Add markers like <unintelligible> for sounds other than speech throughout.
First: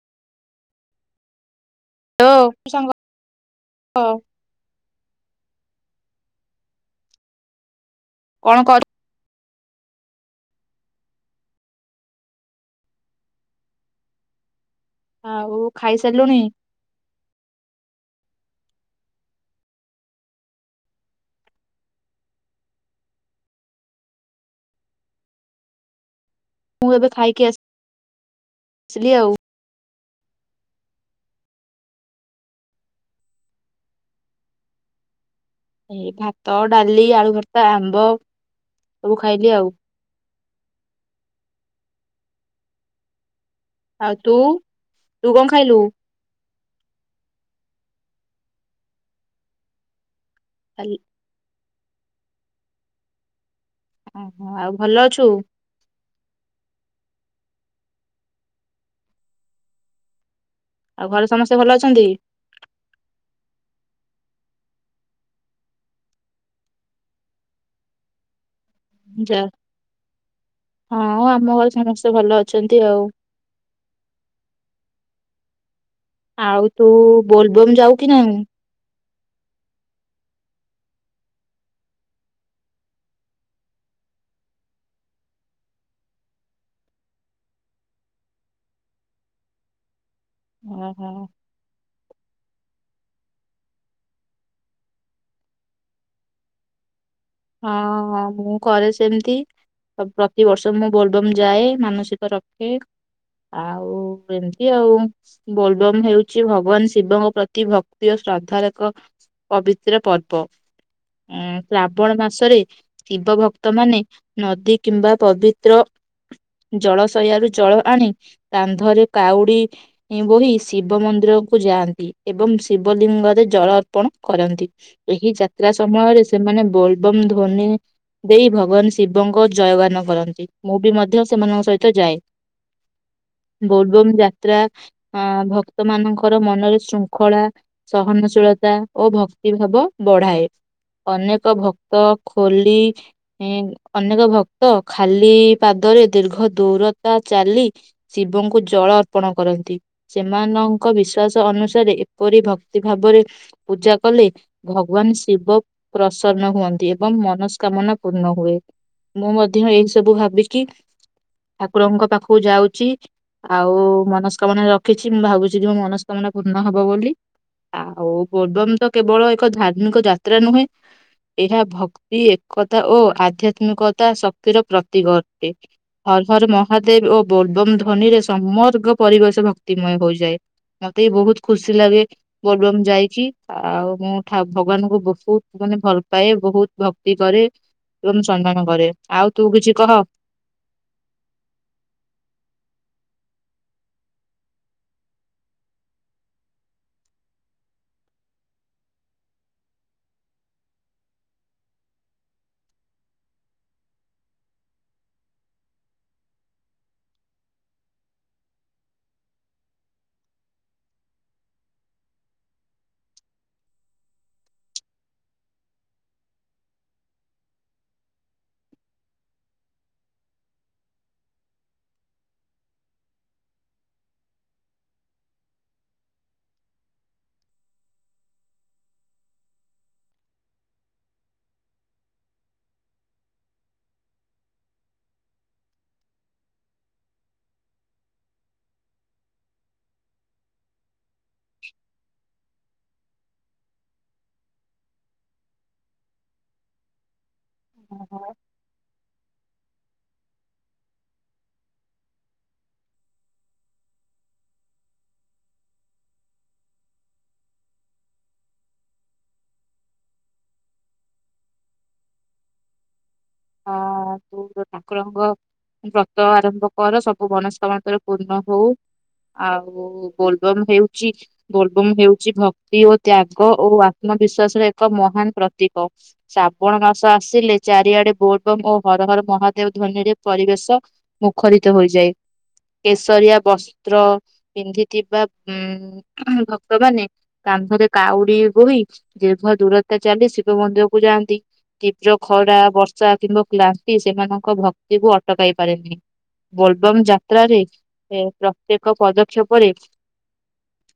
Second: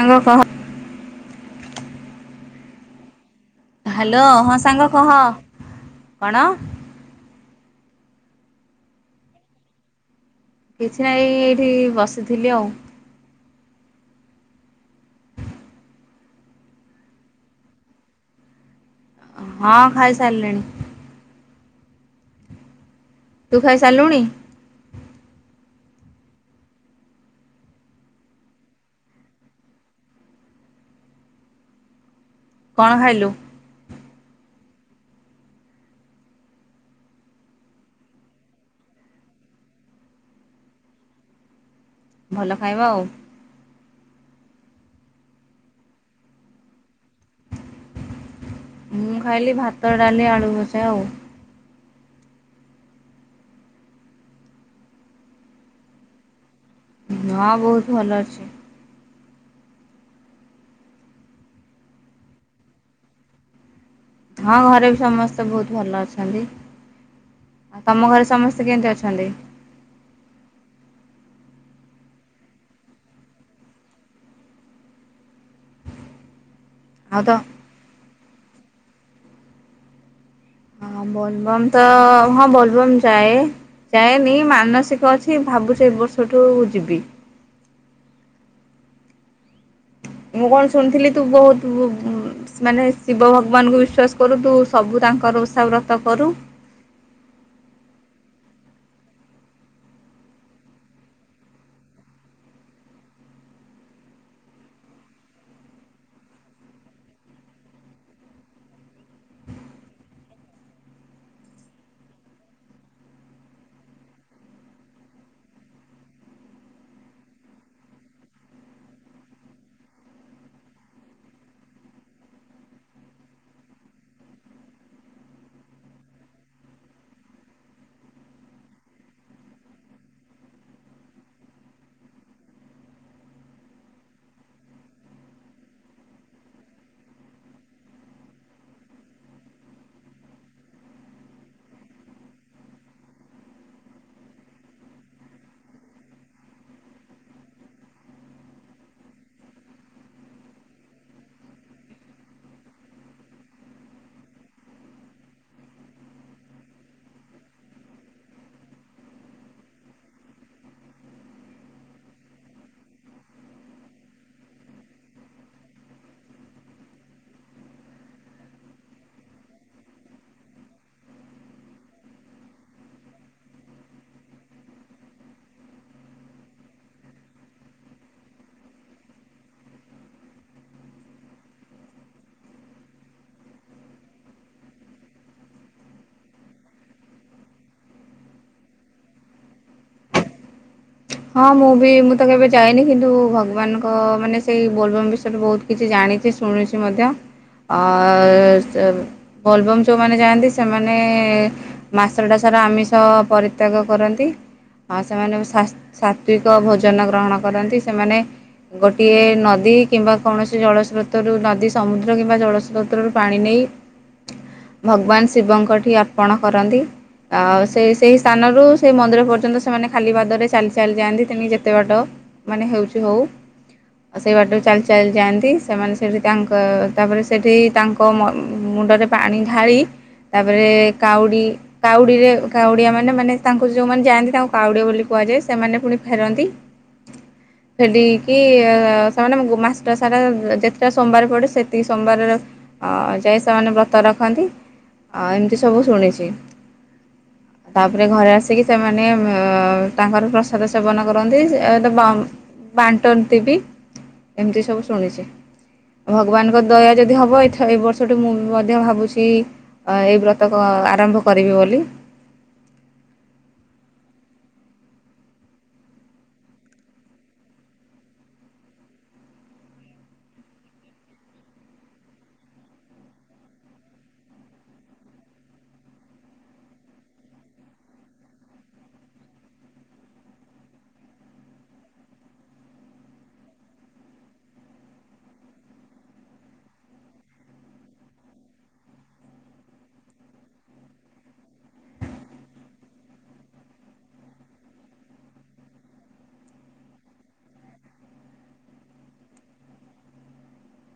ସାଙ୍ଗ କହ। ହୋ ସାଙ୍ଗ ହ୍ୟାଲୋ ହଁ ସାଙ୍ଗ କହ। କଣ କଣ କର କିଛି ନାହିଁ ଏଇଠି ବସିଥିଲି ଆଉ। ଆଉ ଖାଇସାରିଲୁଣି। ହଁ ଖାଇସାରିଲିଣି। ତୁ ଖାଇସାଇଲୁଣି। ମୁଁ ଏବେ ଖାଇକି ଆସି ଆସିଲି ଆଉ। କଣ ଖାଇଲୁ। ଏଇ ଭାତ ଡାଲି ଆଳୁ ଭର୍ତ୍ତା ଆମ୍ବ ସବୁ ଖାଇଲି ଆଉ। ଭଲ ଖାଇବା ଆଉ। ଆଉ ତୁ ତୁ କଣ ଖାଇଲୁ। ମୁଁ ଖାଇଲି ଭାତ ଡାଲି ଆଣ। କ ଖାଲି ବଜାଉ <unintelligible> ଓହୋ ଆଉ ଭଲ ଅଛୁ। ହଁ ବହୁତ ଭଲ ଅଛି। ଆଉ ଘରେ ସମସ୍ତେ ଭଲ ଅଛନ୍ତି। ହଁ ଘରେ ବି ସମସ୍ତେ ବହୁତ ଭଲ ଅଛନ୍ତି ଆଉ ତମ ଘରେ ସମସ୍ତେ। କେନ୍ତ ଅଛନ୍ତି। ଯା ହଁ ଆମ ଘରେ ସମସ୍ତେ ଭଲ ଅଛନ୍ତି ଆଉ। ହ ହଉ ତୁ-ଉ-ଉ ଆଉ ତ ବୋଲବମ୍ ଯାଉ କି ନାଇ। ହଁ ବୋଲବମ୍ ତ-ତ-ତ ହଁ ବୋଲବମ୍ ଯାଏ ଯାଏନି ମାନସିକ ଅଛି ଭାବୁଛି ଏ ବର୍ଷଠୁ ଯିବି। ମୁଁ କଣ ଓହୋ ଶୁଣିଥିଲି ତୁ ହଁ ବହୁତ ବୁ ମାନେ। ଶିବ ଭଗବାନଙ୍କୁ ବିଶ୍ଵାସ କରୁ ତୁ ସବୁ ତାଙ୍କର ଉଷା ବ୍ରତ କରୁ। ହଁଁ ମୁଁ କରେ ସେମିତି ପ୍ରତିିବର୍ଷ ମୁଁ ବୋଲବମ ଯାଏ ମାନସିକ ରଖେ ଆଉ-ଉ-ଉ ଏମତି ଆଉ ବୋଲବମ ହେଉଛି ଭଗବାନ ଶିବଙ୍କ ପ୍ରତି ଭକ୍ତି ଓ ଶ୍ରଦ୍ଧାର ଏକ ପବିତ୍ର ପର୍ବ ଉମ ଶ୍ରବଣ ମାସରେ ଶିବ ଭକ୍ତ ମାନେ ନଦୀ କିମ୍ବା ପବିତ୍ର ଜଳଶୟାରୁ ଜଳ ଆଣି କାନ୍ଧରେ କାଉଡି ଇ ବୋହି ଶିବ ମନ୍ଦିରକୁ ଯାଆନ୍ତି ଏବଂ ଶିବଲିଙ୍ଗରେ ଜଳ ଅର୍ପଣ କରନ୍ତି ଏହି ଯାତ୍ରା ସମୟରେ ସେମାନେ। ବୋଲବମ ଧ୍ୱନି ଦେଇ ଭଗବାନ ଶିବଙ୍କ ଜୟଗାନ କରନ୍ତି ମୁଁ ବି ମଧ୍ୟ ସେମାନଙ୍କ ସହିତ ଯାଏ ବୋଲବମ ଯାତ୍ରା ଅ ଭକ୍ତ ମାନଙ୍କର ମନରେ ଶୃଙ୍ଖଳା ସହନଶୀଳତା ଓ ଭକ୍ତି ଭାବ ବଢାଏ ଅନେକ। ଭକ୍ତ ଖୋଲି ଇ ଅନେକ ଭକ୍ତ ଖାଲି ପାଦରେ ଦୀର୍ଘ ଦୂରତା ଚାଲି ଶିବଙ୍କୁ ଜଳ ଅର୍ପଣ କରନ୍ତି ସେମାନଙ୍କ ବିଶ୍ଵାସ ଅନୁସାରେ ଏପରି ଭକ୍ତି ଭାବରେ ପୂଜା କଲେ ଭଗବାନ ଶିବ ପ୍ର ପ୍ରସନ୍ନ ହୁଅନ୍ତି ଏବଂ ମନସ୍କାମନା ପୂର୍ଣ୍ଣ ହୁଏ ମୁଁ ମଧ୍ୟ ଏଇ ସବୁ ଭାବିକି ଠାକୁରଙ୍କ ପାଖକୁ ଯାଉଛି ଆଉ ମନସ୍କାମନା ରଖିଛି ମୁଁ ଭାବୁଛି ଯେ ମୋ ମନସ୍କାମନା ପୂର୍ଣ୍ଣ ହବ ବୋଲି ଆଉ ବୋଲବମ୍ ତ କେବଳ ଏକ ଧାର୍ମିକ ଯାତ୍ରା ନୁହେଁ। ଏହା ଭକ୍ତି ଏକତା ଓ ଆଧ୍ୟାତ୍ମିକତା ଶକ୍ତିର ପ୍ରତୀକ ଅଟେ ହର ହର ମହାଦେବ ଓ ବୋଲବମ ଧ୍ୱନିରେ ସମର୍ଗ ପରିବେଶ ଭକ୍ତିମୟ ହୋଇଯାଏ ମତେ ବି ବହୁତ ଖୁସି ଲାଗେ ବୋଲବମ ଯାଇକି ଆଉ ମୁଁ ଠା ଭଗବାନଙ୍କୁ ବହୁତ। ନେ ଭଲ ପାଏ ବହୁତ ଭକ୍ତି କରେ ଏବଂ ସମ୍ମାନ କରେ ଆଉ ତୁ କିଛି କହ। ହଁ ମୁଁ ବି ମୁଁ ତ କେବେ ଯାଇନି କିନ୍ତୁ ଭଗବାନଙ୍କ ମାନେ ସେଇ ବୋଲବମ୍ ବିଷୟରେ ବହୁତ କିଛି ଜାଣିଛି ଶୁଣିଛି ମଧ୍ୟ ଅ-ଅ-ଅ ବୋଲବମ୍ ଯେଉଁମାନେ ଯାଆନ୍ତି ସେମାନେ ମାସ ଟା ସାରା ଆମିଷ ପରିତ୍ୟାଗ କରନ୍ତି ଆଉ ସେମାନେ ଶା ସାତ୍ଵିକ ଭୋଜନ ଗ୍ରହଣ କରନ୍ତି ସେମାନେ ଗୋଟିଏ ନଦୀ କିମ୍ବା କୌଣସି ଜଳସ୍ରୋତରୁ ନଦୀ ସମୁଦ୍ର କିମ୍ବା ଜଳସ୍ରୋତ୍ରରୁ ପାଣି ନେଇ ଭଗବାନ ଶିବଙ୍କଠି ଅର୍ପଣ କରନ୍ତି ଆଉ ସେ ସେଇ ସ୍ଥାନରୁ ସେଇ ମନ୍ଦିର ପର୍ଯ୍ୟନ୍ତ ସେମାନେ ଖାଲି ପାଦରେ ଚାଲି ଚାଲିଯାଆନ୍ତି ତମଣିକି ଯେତେ ବାଟ ମାନେ ହେଉଛି ହଉ ସେଇ ବାଟକୁ ଚାଲି ଚାଲି ଯାଆନ୍ତି ସେମାନେ ସେଠି ତାଙ୍କ ତାପରେ ସେଠି ତାଙ୍କ ମ ମୁଣ୍ଡରେ ପାଣି ଢାଳି ତାପରେ କାଉଡ଼ି କାଉଡ଼ିରେ କାଉଡ଼ିଆ ମାନେ ମାନେ ତାଙ୍କୁ ଯେଉଁମାନେ ଯାଆନ୍ତି ତାଙ୍କୁ କାଉଡ଼ିଆ ବୋଲି କୁହାଯାଏ। ସେମାନେ ପୁଣି ଫେରନ୍ତି ଫେରିକି-କି-କି ସୋମାନେ ମାସ ଟା ସାରା ଯେତେ ଟା ସୋମବାର ପଡ଼େ ସେତିକି ସୋମବାରର ଅ ଯାଏଁ ସେମାନେ ବ୍ରତ ରଖନ୍ତି ଆ ଏମତି ସବୁ ଶୁଣିଚି। ତାପରେ ଘରେ ଆସିକି ସେମାନେ । ତାଙ୍କର ପ୍ର ପ୍ରସାଦ ସେବନ କରନ୍ତି ଅ ଏଟା ବା ବାଣ୍ଟନ୍ତି ବି ଏମିତି ସବୁ ଶୁଣିଛି ଭଗବାନଙ୍କ ଦୟା ଯଦି ହବ ଏଥର ଏ ବର୍ଷଠୁ ମୁଁ ମଧ୍ୟ ଭାବୁଛି ଅ ଏଇ ବ୍ରତ ଅ ଆରମ୍ଭ କରିବି ବୋଲି। ହଁ ତୁ ତ ଠାକୁରଙ୍କ ବ୍ରତ ଆରମ୍ଭ କର ସବୁ ମନସ୍କାମନା ତୋର ପୂର୍ଣ୍ଣ ହଉ ଆଉ-ଉ-ଉ ବୋଲବମ ହେଉଛି ବୋଲବମ ହେଉଛି ଭକ୍ତି ଓ ତ୍ୟାଗ ଓ ଆତ୍ମବିଶ୍ଵାସର ଏକ ମହାନ ପ୍ରତୀକ ଶ୍ରାବଣ ମାସ ଆସିଲେ ଚାରିଆଡେ। ବୋରବମ ଓ ହର ହର ମହାଦେବ ଧ୍ୱନିରେ ପରିବେଶ ମୁଖରିତ ହୋଇଯାଏ କେଶରିଆ ବସ୍ତ୍ର ପିନ୍ଧିଥିବା ଉମ ଭକ୍ତମାନେ କାନ୍ଧରେ କାଉଡି ବୋହି ଦୀର୍ଘ ଦୂରତା ଚାଲି ଶିବ ମନ୍ଦିରକୁ ଯାଆନ୍ତି ତୀବ୍ର ଖରା ବ କିମ୍ବା କ୍ଳାନ୍ତି ସେମାନଙ୍କ ଭକ୍ତିକୁ ଅଟକାଇ ପାରେନି ବୋଲବମ୍ ଯାତ୍ରାରେ ପ୍ରତ୍ୟେକ ପଦକ୍ଷେପରେ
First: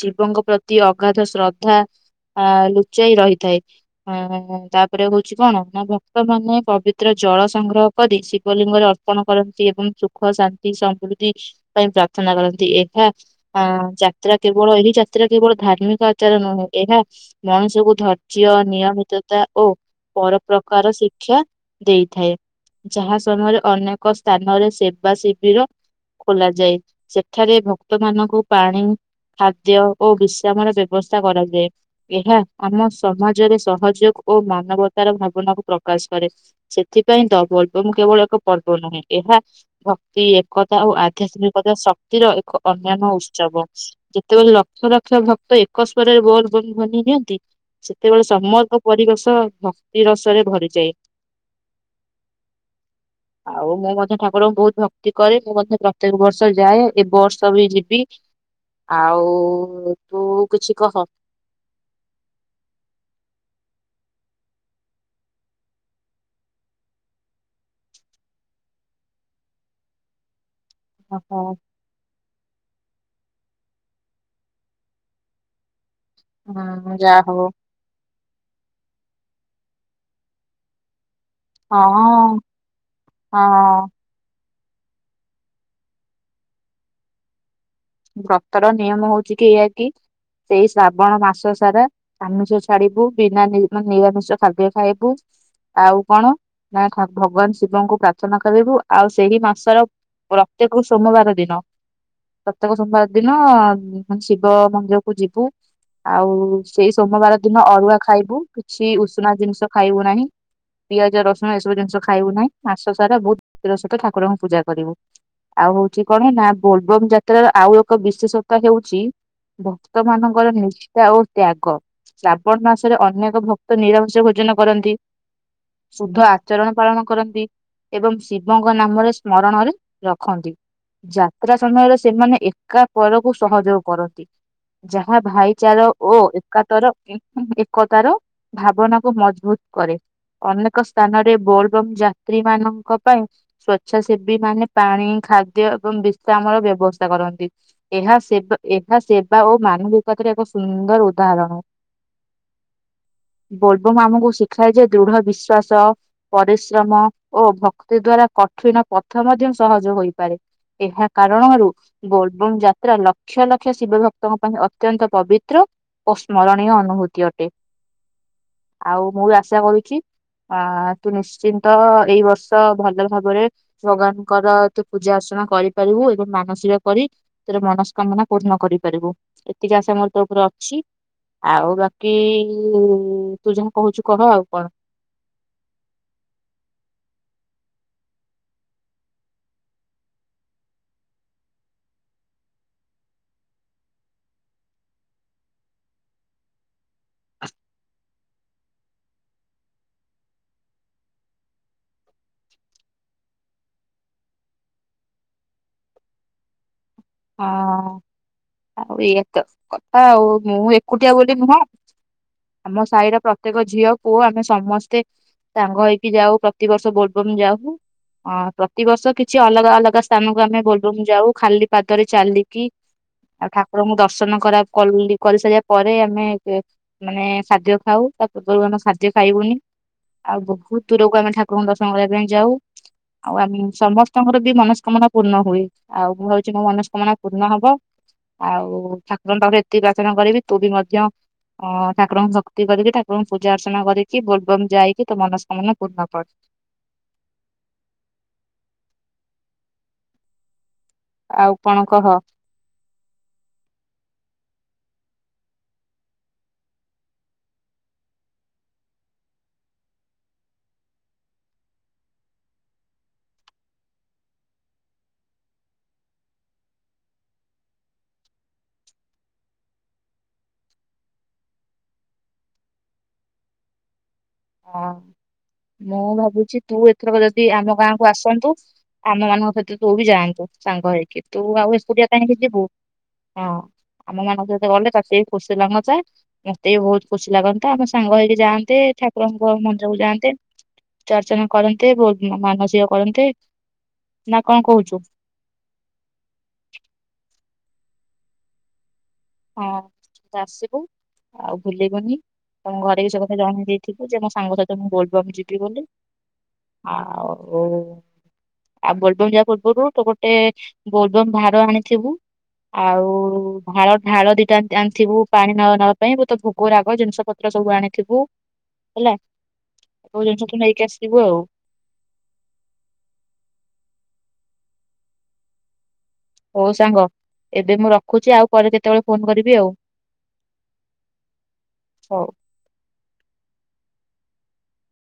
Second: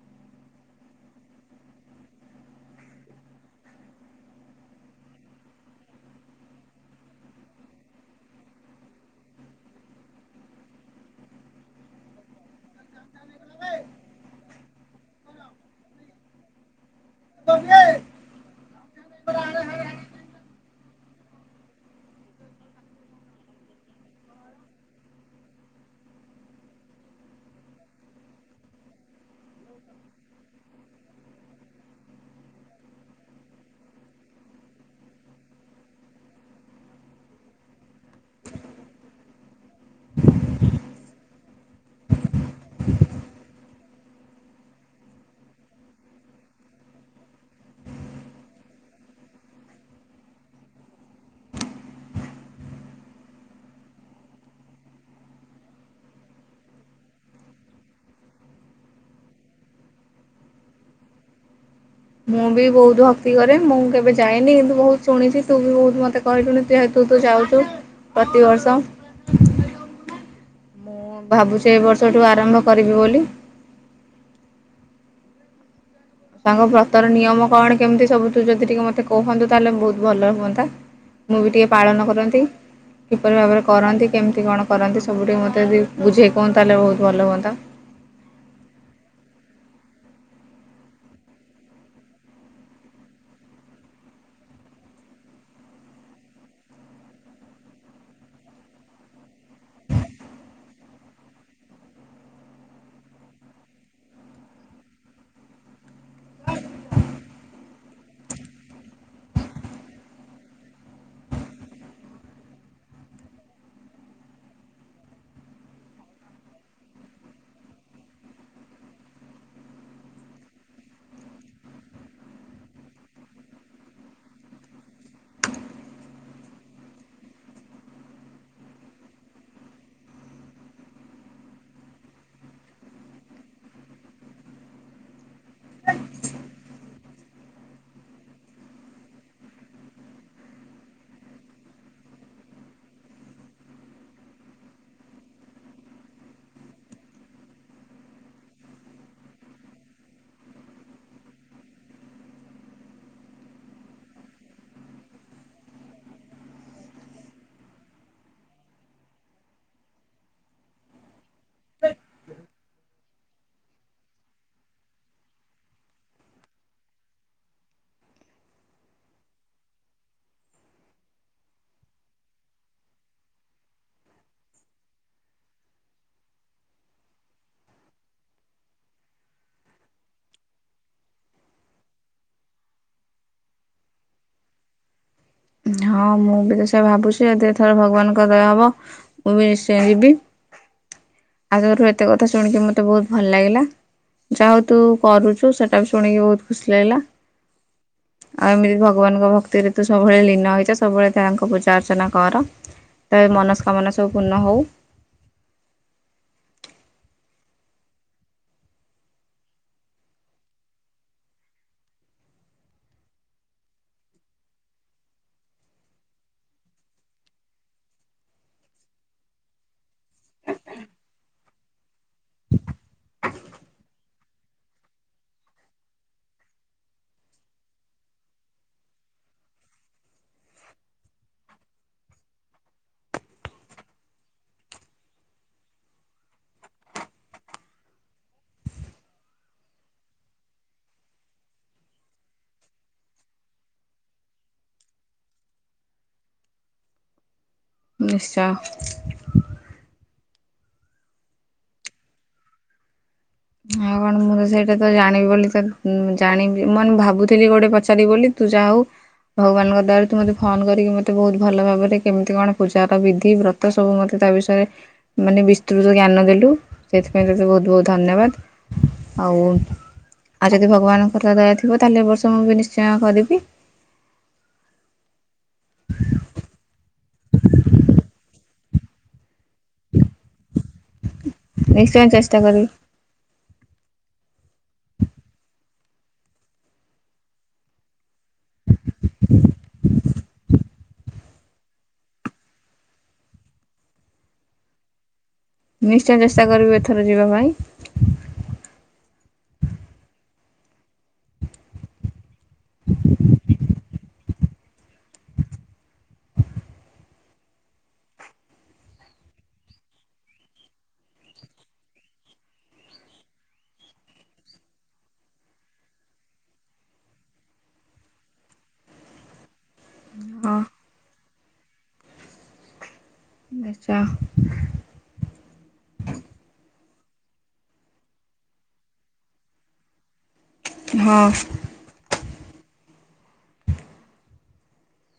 ଶିବଙ୍କ ପ୍ରତି ଅଗାଧ ଶ୍ରଦ୍ଧା ଆ ଲୁଚାଇ ରହିଥାଏ ଆ ତାପରେ ହଉଛି କଣ ନା ଭକ୍ତମାନେ। ପବିତ୍ର ଜଳ ସଂଗ୍ରହ କରି ଶିବଲିଙ୍ଗରେ ଅର୍ପଣ କରନ୍ତି ଏବଂ ସୁଖ ଶାନ୍ତି ସମୃଦ୍ଧି ପାଇଁ ପ୍ରାର୍ଥନା କରନ୍ତି ଏହା ଯାତ୍ରା କେବଳ ଏହି ଯାତ୍ରା କେବଳ ଧାର୍ମିକ ଆଚାର ନୁହେଁ ଏହା ମଣିଷକୁ ଧୈର୍ଯ୍ୟ ନିୟମିତତା ଓ ପରୋପ୍ରକାର ଶିକ୍ଷା। ଦେଇଥାଏ ଯାହା ସମୟରେ ଅନେକ ସ୍ଥାନରେ ସେବା ଶିବିର ଖୋଲାଯାଏ ସେଠାରେ ଭକ୍ତ ମାନଙ୍କୁ ପାଣି ଖାଦ୍ୟ ଓ ବିଶ୍ରାମର ବ୍ୟବସ୍ଥା କରାଯାଏ ଏହା ଆମ ସମାଜରେ ସହଯୋଗ ଓ ମାନବତାର ଭାବନାକୁ ପ୍ରକାଶ କରେ। ସେଥିପାଇଁ ତ ବୋଲବମ କେବଳ ଏକ ପର୍ବ ନୁହେଁ ଏହା ଭକ୍ତି ଏକତା ଓ ଆଧ୍ୟାତ୍ମିକତା ଶକ୍ତିର ଏକ ଅନ୍ୟାନ୍ୟ ଉତ୍ସବ ଯେତେବେଳେ ଲକ୍ଷ ଲକ୍ଷ ଭକ୍ତ ଏକସ୍ଵରରେ ବୋଲବମ ଧ୍ୱନି ନିଅନ୍ତି ସେତେବେଳେ ସମଗ୍ର ପରିବେଶ ଭକ୍ତି ରସରେ ଭରିଯାଏ। ଆଉ ମୁଁ ମଧ୍ୟ ଠାକୁରଙ୍କୁ ବହୁତ ଭକ୍ତି କରେ ମୁଁ ମଧ୍ୟ ପ୍ରତ୍ୟେକ ବର୍ଷ ଯାଏ ଏ ବର୍ଷ ବି ଯିବି ଆଉ-ଉ-ଉ ତୁ କିଛି କହ। ମୁଁ ବି ବହୁତ ଭକ୍ତି କରେ ମୁଁ କେବେ ଯାଇନି କିନ୍ତୁ ବହୁତ ଶୁଣିଛି ତୁ ବି ବହୁତ ମତେ କହିିଲୁଣି ଯେହେତୁ ତୁ ଯାଉଛୁ ପ୍ରତିବର୍ଷ। ମୁଁ ହଁ ଭାବୁଛି ଏ ବର୍ଷଠୁ ଆରମ୍ଭ। କରିବି ବୋଲି। ସାଙ୍ଗ ବ୍ରତର ଯାହା ନିୟମ ହଉ କଣ କେମିତି ସବୁ ତୁ ଯଦି ଟିକେ ମତେ କୁହନ୍ତୁ। ତାହେଲେ ବହୁତ ଭଲ ହୁଅନ୍ତା। ମୁଁ ବି ଟିକେ ପାଳନ ହଁ କରନ୍ତି କିପରି ଭାବରେ ହଁ କରନ୍ତି। କେମିତି କଣ କରନ୍ତି ସବୁ ଟିକେ ମତେ ଯି ବୁଝେଇ କୁହନ୍ତ। ତାହେଲେ ବହୁତ ଭଲ ହୁଅନ୍ତା। ବ୍ରତର ନିୟମ ହଉଛି କି ଏହା କି ସେଇ ଶ୍ରାବଣ ମାସ ସାରା ଆାମିଷ ଛାଡିବୁ। ବିନା ନିରାମିଷ ଖାଦ୍ୟ ଖାଇବୁ। ଆଉ କଣ ନା ଭଗବାନ ଶିବଙ୍କୁ ପ୍ରାର୍ଥନା କରିବୁ। ଆଉ ସେଇ ମାସର ପ୍ରତ୍ୟେକ ସୋମବାର ଦିନ। <inaudible> ପ୍ରତ୍ୟେକ ସୋମବାର ଦିନ ମାନେ ଶିବ ମନ୍ଦିର କ ଯିବୁ। ଆଉ ସେଇ ସୋମବାର ଦିନ ଅରୁଆ ଖାଇବୁ। କିଛି ଉଷୁନା ଜିନିଷ ଖାଇବୁ ନାହିଁ ।ପିଆଜ ରସୁଣ ଏସବୁ ଜିନିଷ ଖାଇବୁ ନାହିଁ। ମାସ ସାରା ବହୁତ ଭକ୍ତିର ସହିତ ଠାକୁରଙ୍କୁ ପୂଜାକରିବୁ। ଆଉ ହଉଛି କଣ ନା ବୋଲବମ ଯାତ୍ରାର ଆଉ ଏକ ବିଶେଷତା ହେଉଛି। ଭକ୍ତ ମାନଙ୍କର ନିଷ୍ଠା ଓ ତ୍ୟାଗ ଶ୍ରାବଣ ମାସରେ ଅନେକ ଭକ୍ତ ନିରାମଶ ଭୋଜନ କରନ୍ତି। ଶୁଦ୍ଧ ଆଚରଣ ପାଳନ କରନ୍ତି। ଏବଂ ଶିବଙ୍କ ନାମରେ ସ୍ମରଣରେ ରଖନ୍ତି। ଯାତ୍ରା ସମୟରେ ସେମାନେ ଏକା ପରକୁ ସହଯୋଗ କରନ୍ତି। ଯାହା ଭାଇଚାରା ଓ ଏକାତର ଏକତାର ଭାବନାକୁ ମଜବୁତ କରେ। ଅନେକ ସ୍ଥାନରେ ବୋଲ ବମ୍ ଯାତ୍ରୀ ମାନଙ୍କ ପାଇଁ ସ୍ଵେଚ୍ଛାସେବୀ ମାନେ ପାଣି ଖାଦ୍ୟ ଏବଂ ବିଶ୍ରାମର ବ୍ୟବ କରନ୍ତି ଏହା ସେ ଏହା ସେବା ଓ ମାନବିକତାରେ ଏକ ସୁନ୍ଦର ଉଦାହରଣ। <inaudible> ବୋଲବମ ଆମକୁ ଶିଖାଏ ଯେ ଦୃଢ ବିଶ୍ଵାସ ପରିଶ୍ରମ ଓ ଭକ୍ତି ଦ୍ଵାରା କଠିନ ପଥ ମଧ୍ୟ ସହଜ ହୋଇପାରେ। ଏହା କାରଣରୁ ବୋଲବମ ଯାତ୍ରା ଲକ୍ଷ ଲକ୍ଷ ଶିବ ଭକ୍ତଙ୍କ ପାଇଁ ଅତ୍ୟନ୍ତ ପବିତ୍ର ଓ ସ୍ମରଣୀୟ ଅନୁଭୂତି ଅଟେ। <inaudible> ଆଉ ମୁଁ ବି ଆଶା କରୁଛି। ଅ ତୁ ନିଶ୍ଚିନ୍ତ ଏଇ ବର୍ଷ ଭଲ ଭାବରେ ଭଗବାନଙ୍କର ତୁ ପୂଜା ଅର୍ଚ୍ଚନା କରିପାରିବୁ। ଏବଂ ମାନସିକ କରି ତୋର ମନସ୍କାମନା ପୂର୍ଣ କରିପାରିବୁ। ଏତିକି ଆଶା ମୋର ତୋ ଉପରେ ଅଛି। ଆଉ ବାକି ତୁ ଯହା କହୁଛୁ କହ ଆଉ କଣ। ହଁ ମୁଁ ବି ତ ସେ ଭାବୁଛି। ଏଦି ଥର ଭଗବାନଙ୍କ ଦୟା ହବ ମୁଁ ବି ନିଶ୍ଚୟ ଯିବି। <inaudible> ଆଉ ତୋଠୁ ଏତେ କଥା ଶୁଣିକି ମତେ ବହୁତ ଭଲ ଲାଗିଲା। ଯାହା ହଉ ତୁ କରୁଛୁ ସେଇଟା ବି ଶୁଣିକି ବହୁତ ଖୁସି ଲାଗିଲା। <inaudible> ଆଉ ଏମିତି ଭଗବାନଙ୍କ ଭକ୍ତିରେ ତୁ ସବୁବେଳେ ଲୀନ ହେଇଯା। ସବୁବେଳେ ତାଙ୍କ ପୂଜା ଅର୍ଚ୍ଚନା କର ତା ମନସ୍କାମନା ସବୁ ପୂର୍ଣ୍ଣ ହଉ। ହଁ <inaudible> ଆଉ ଇଏ ତ କଥା ଆଉ ମୁଁ ଏକୁଟିଆ ବୋଲି ନୁହଁ। <inaudible> ଆମ ସାହିର ପ୍ରତ୍ୟେକ ଝିଅ ପୁଅ ଆମେ ସମସ୍ତେ ସାଙ୍ଗ ହେଇକି ଯାଉ। ପ୍ରତିବର୍ଷ ବୋଲବମ ଯାଉ ପ୍ରତିବର୍ଷ କିଛି ଅଲଗା ଅଲଗା ସ୍ଥାନକୁ ଆମେ ବୋଲବମ ଯାଉ। ଖାଲି ପାଦରେ ଚାଲିକି <inaudible> ଆଉ ଠାକୁରଙ୍କୁ ଦର୍ଶନ କରା କଲି କରିସାରିବା ପରେ ଆମେ ମାନେ ଖାଦ୍ୟ ଖାଉ ତା ପୂର୍ବରୁ ଆମେ ଖାଦ୍ୟ ଖାଇବୁନି। ଆଉ ବହୁତ ଦୂରକୁ ଠାକୁରଙ୍କୁ ଦର୍ଶନ କରିବା ପାଇଁ ଯାଉ। ଆଉ ଆମେ ସମସ୍ତଙ୍କର ବି ମନସକାମନା ପୂର୍ଣ ହୁଏ। ଆଉ ଆଜି ମୋ ମନସ୍କାମନା ପୂର୍ଣ୍ଣ ହବ। ଆଉ ଠାକୁରଙ୍କ ତାଙ୍କର ଏତିକି ପ୍ରାର୍ଥନା କରିବି। ତୁ ବି ମଧ୍ୟ ଅ ଠାକୁରଙ୍କୁ ଭକ୍ତି କରିକି। ଠାକୁରଙ୍କୁ ପୂଜା ଅର୍ଚ୍ଚନା କରିକି ବୋଲବମ ଯାଇକି ତୋ ମନସ୍କାମନା ପୂର୍ଣ୍ଣ କର। ନିଶ୍ଚା ଆଉ କଣ କହ। <inaudible> ହଁ କଣ ମୁଁ ତ ସେଇଟା ତ ଜାଣିବି ବୋଲି ତ ଜାଣିବି ମୁଁ ଭାବୁଥିଲି ଗୋଟେ ପଚାରି ଆଉ ହଁ <inaudible> ମୁଁ ଭାବୁଛି ତୁ ଏଥରକ ଯଦି ଆମ ଗାଁକୁ ଆସନ୍ତୁ। ଆମ ମାନଙ୍କ ତ ତୁ ବି ଯାଆନ୍ତୁ। ସାଙ୍ଗ ହେଇକି ତୁ ଆଉ ଏକୁଟିଆ ନିଶ୍ଚୟ କାହିଁକି ଚେଷ୍ଟା ଯିବୁ। କରିବି। ହଁ ଆମ ମାନଙ୍କୁ ସହିତ ଗଲେ ତତେ ବି ଖୁସି ଲାଗନ୍ତା। ମତେ ବି ବହୁତ ଖୁସି ଲାଗନ୍ତା। ଆମ ସାଙ୍ଗ ହେଇକି ଯାଆନ୍ତେ। ଠାକୁରଙ୍କ ମନ୍ଦିର କୁ ଯାଆନ୍ତେ। ପୂଜା ଅର୍ଚ୍ଚନା କରନ୍ତେ। ବହୁତ ମାନସିକ କରନ୍ତେ। <inaudible> ନା କଣ କହୁଚୁ। ନିଶ୍ଚୟ ଚେଷ୍ଟା କରିବି ଏଥର ଯିବା ପାଇଁ। <inaudible> ହଁ ଆସିବୁ ଆଉ ଭୁଲିବୁନି। ତମ ଘରେ ବି ସେ କଥା ଜଣେଇ ଦେ ଯିବି ଯେ ମୋ ସାଙ୍ଗ ସହିତ ମୁଁ ବୋଲବମ୍ ଯିବି ବୋଲି ଆଉ ଢାଳ ଦିଟା ଆଣିଥିବୁ ପାଣି ନ ନବା ପାଇଁ ବହୁତ ଭୋଗ ରାଗ ଜିନିଷ ପତ୍ର ସବୁ ଆଣିଥିବୁ ହେଲା। ମୋ ଜିନିଷ ହଁ ତୁ ନେଇକି ଆସିଥିବୁ ଆଉ। ଆଛା <inaudible> ହଉ ସାଙ୍ଗ ଏବେ ମୁଁ ରଖୁଛି। ଆଉ ପରେ କେତେବେଳେ ଫୋନ କରିବି ଆଉ। <inaudible> ହଁ। ହଉ। <inaudible>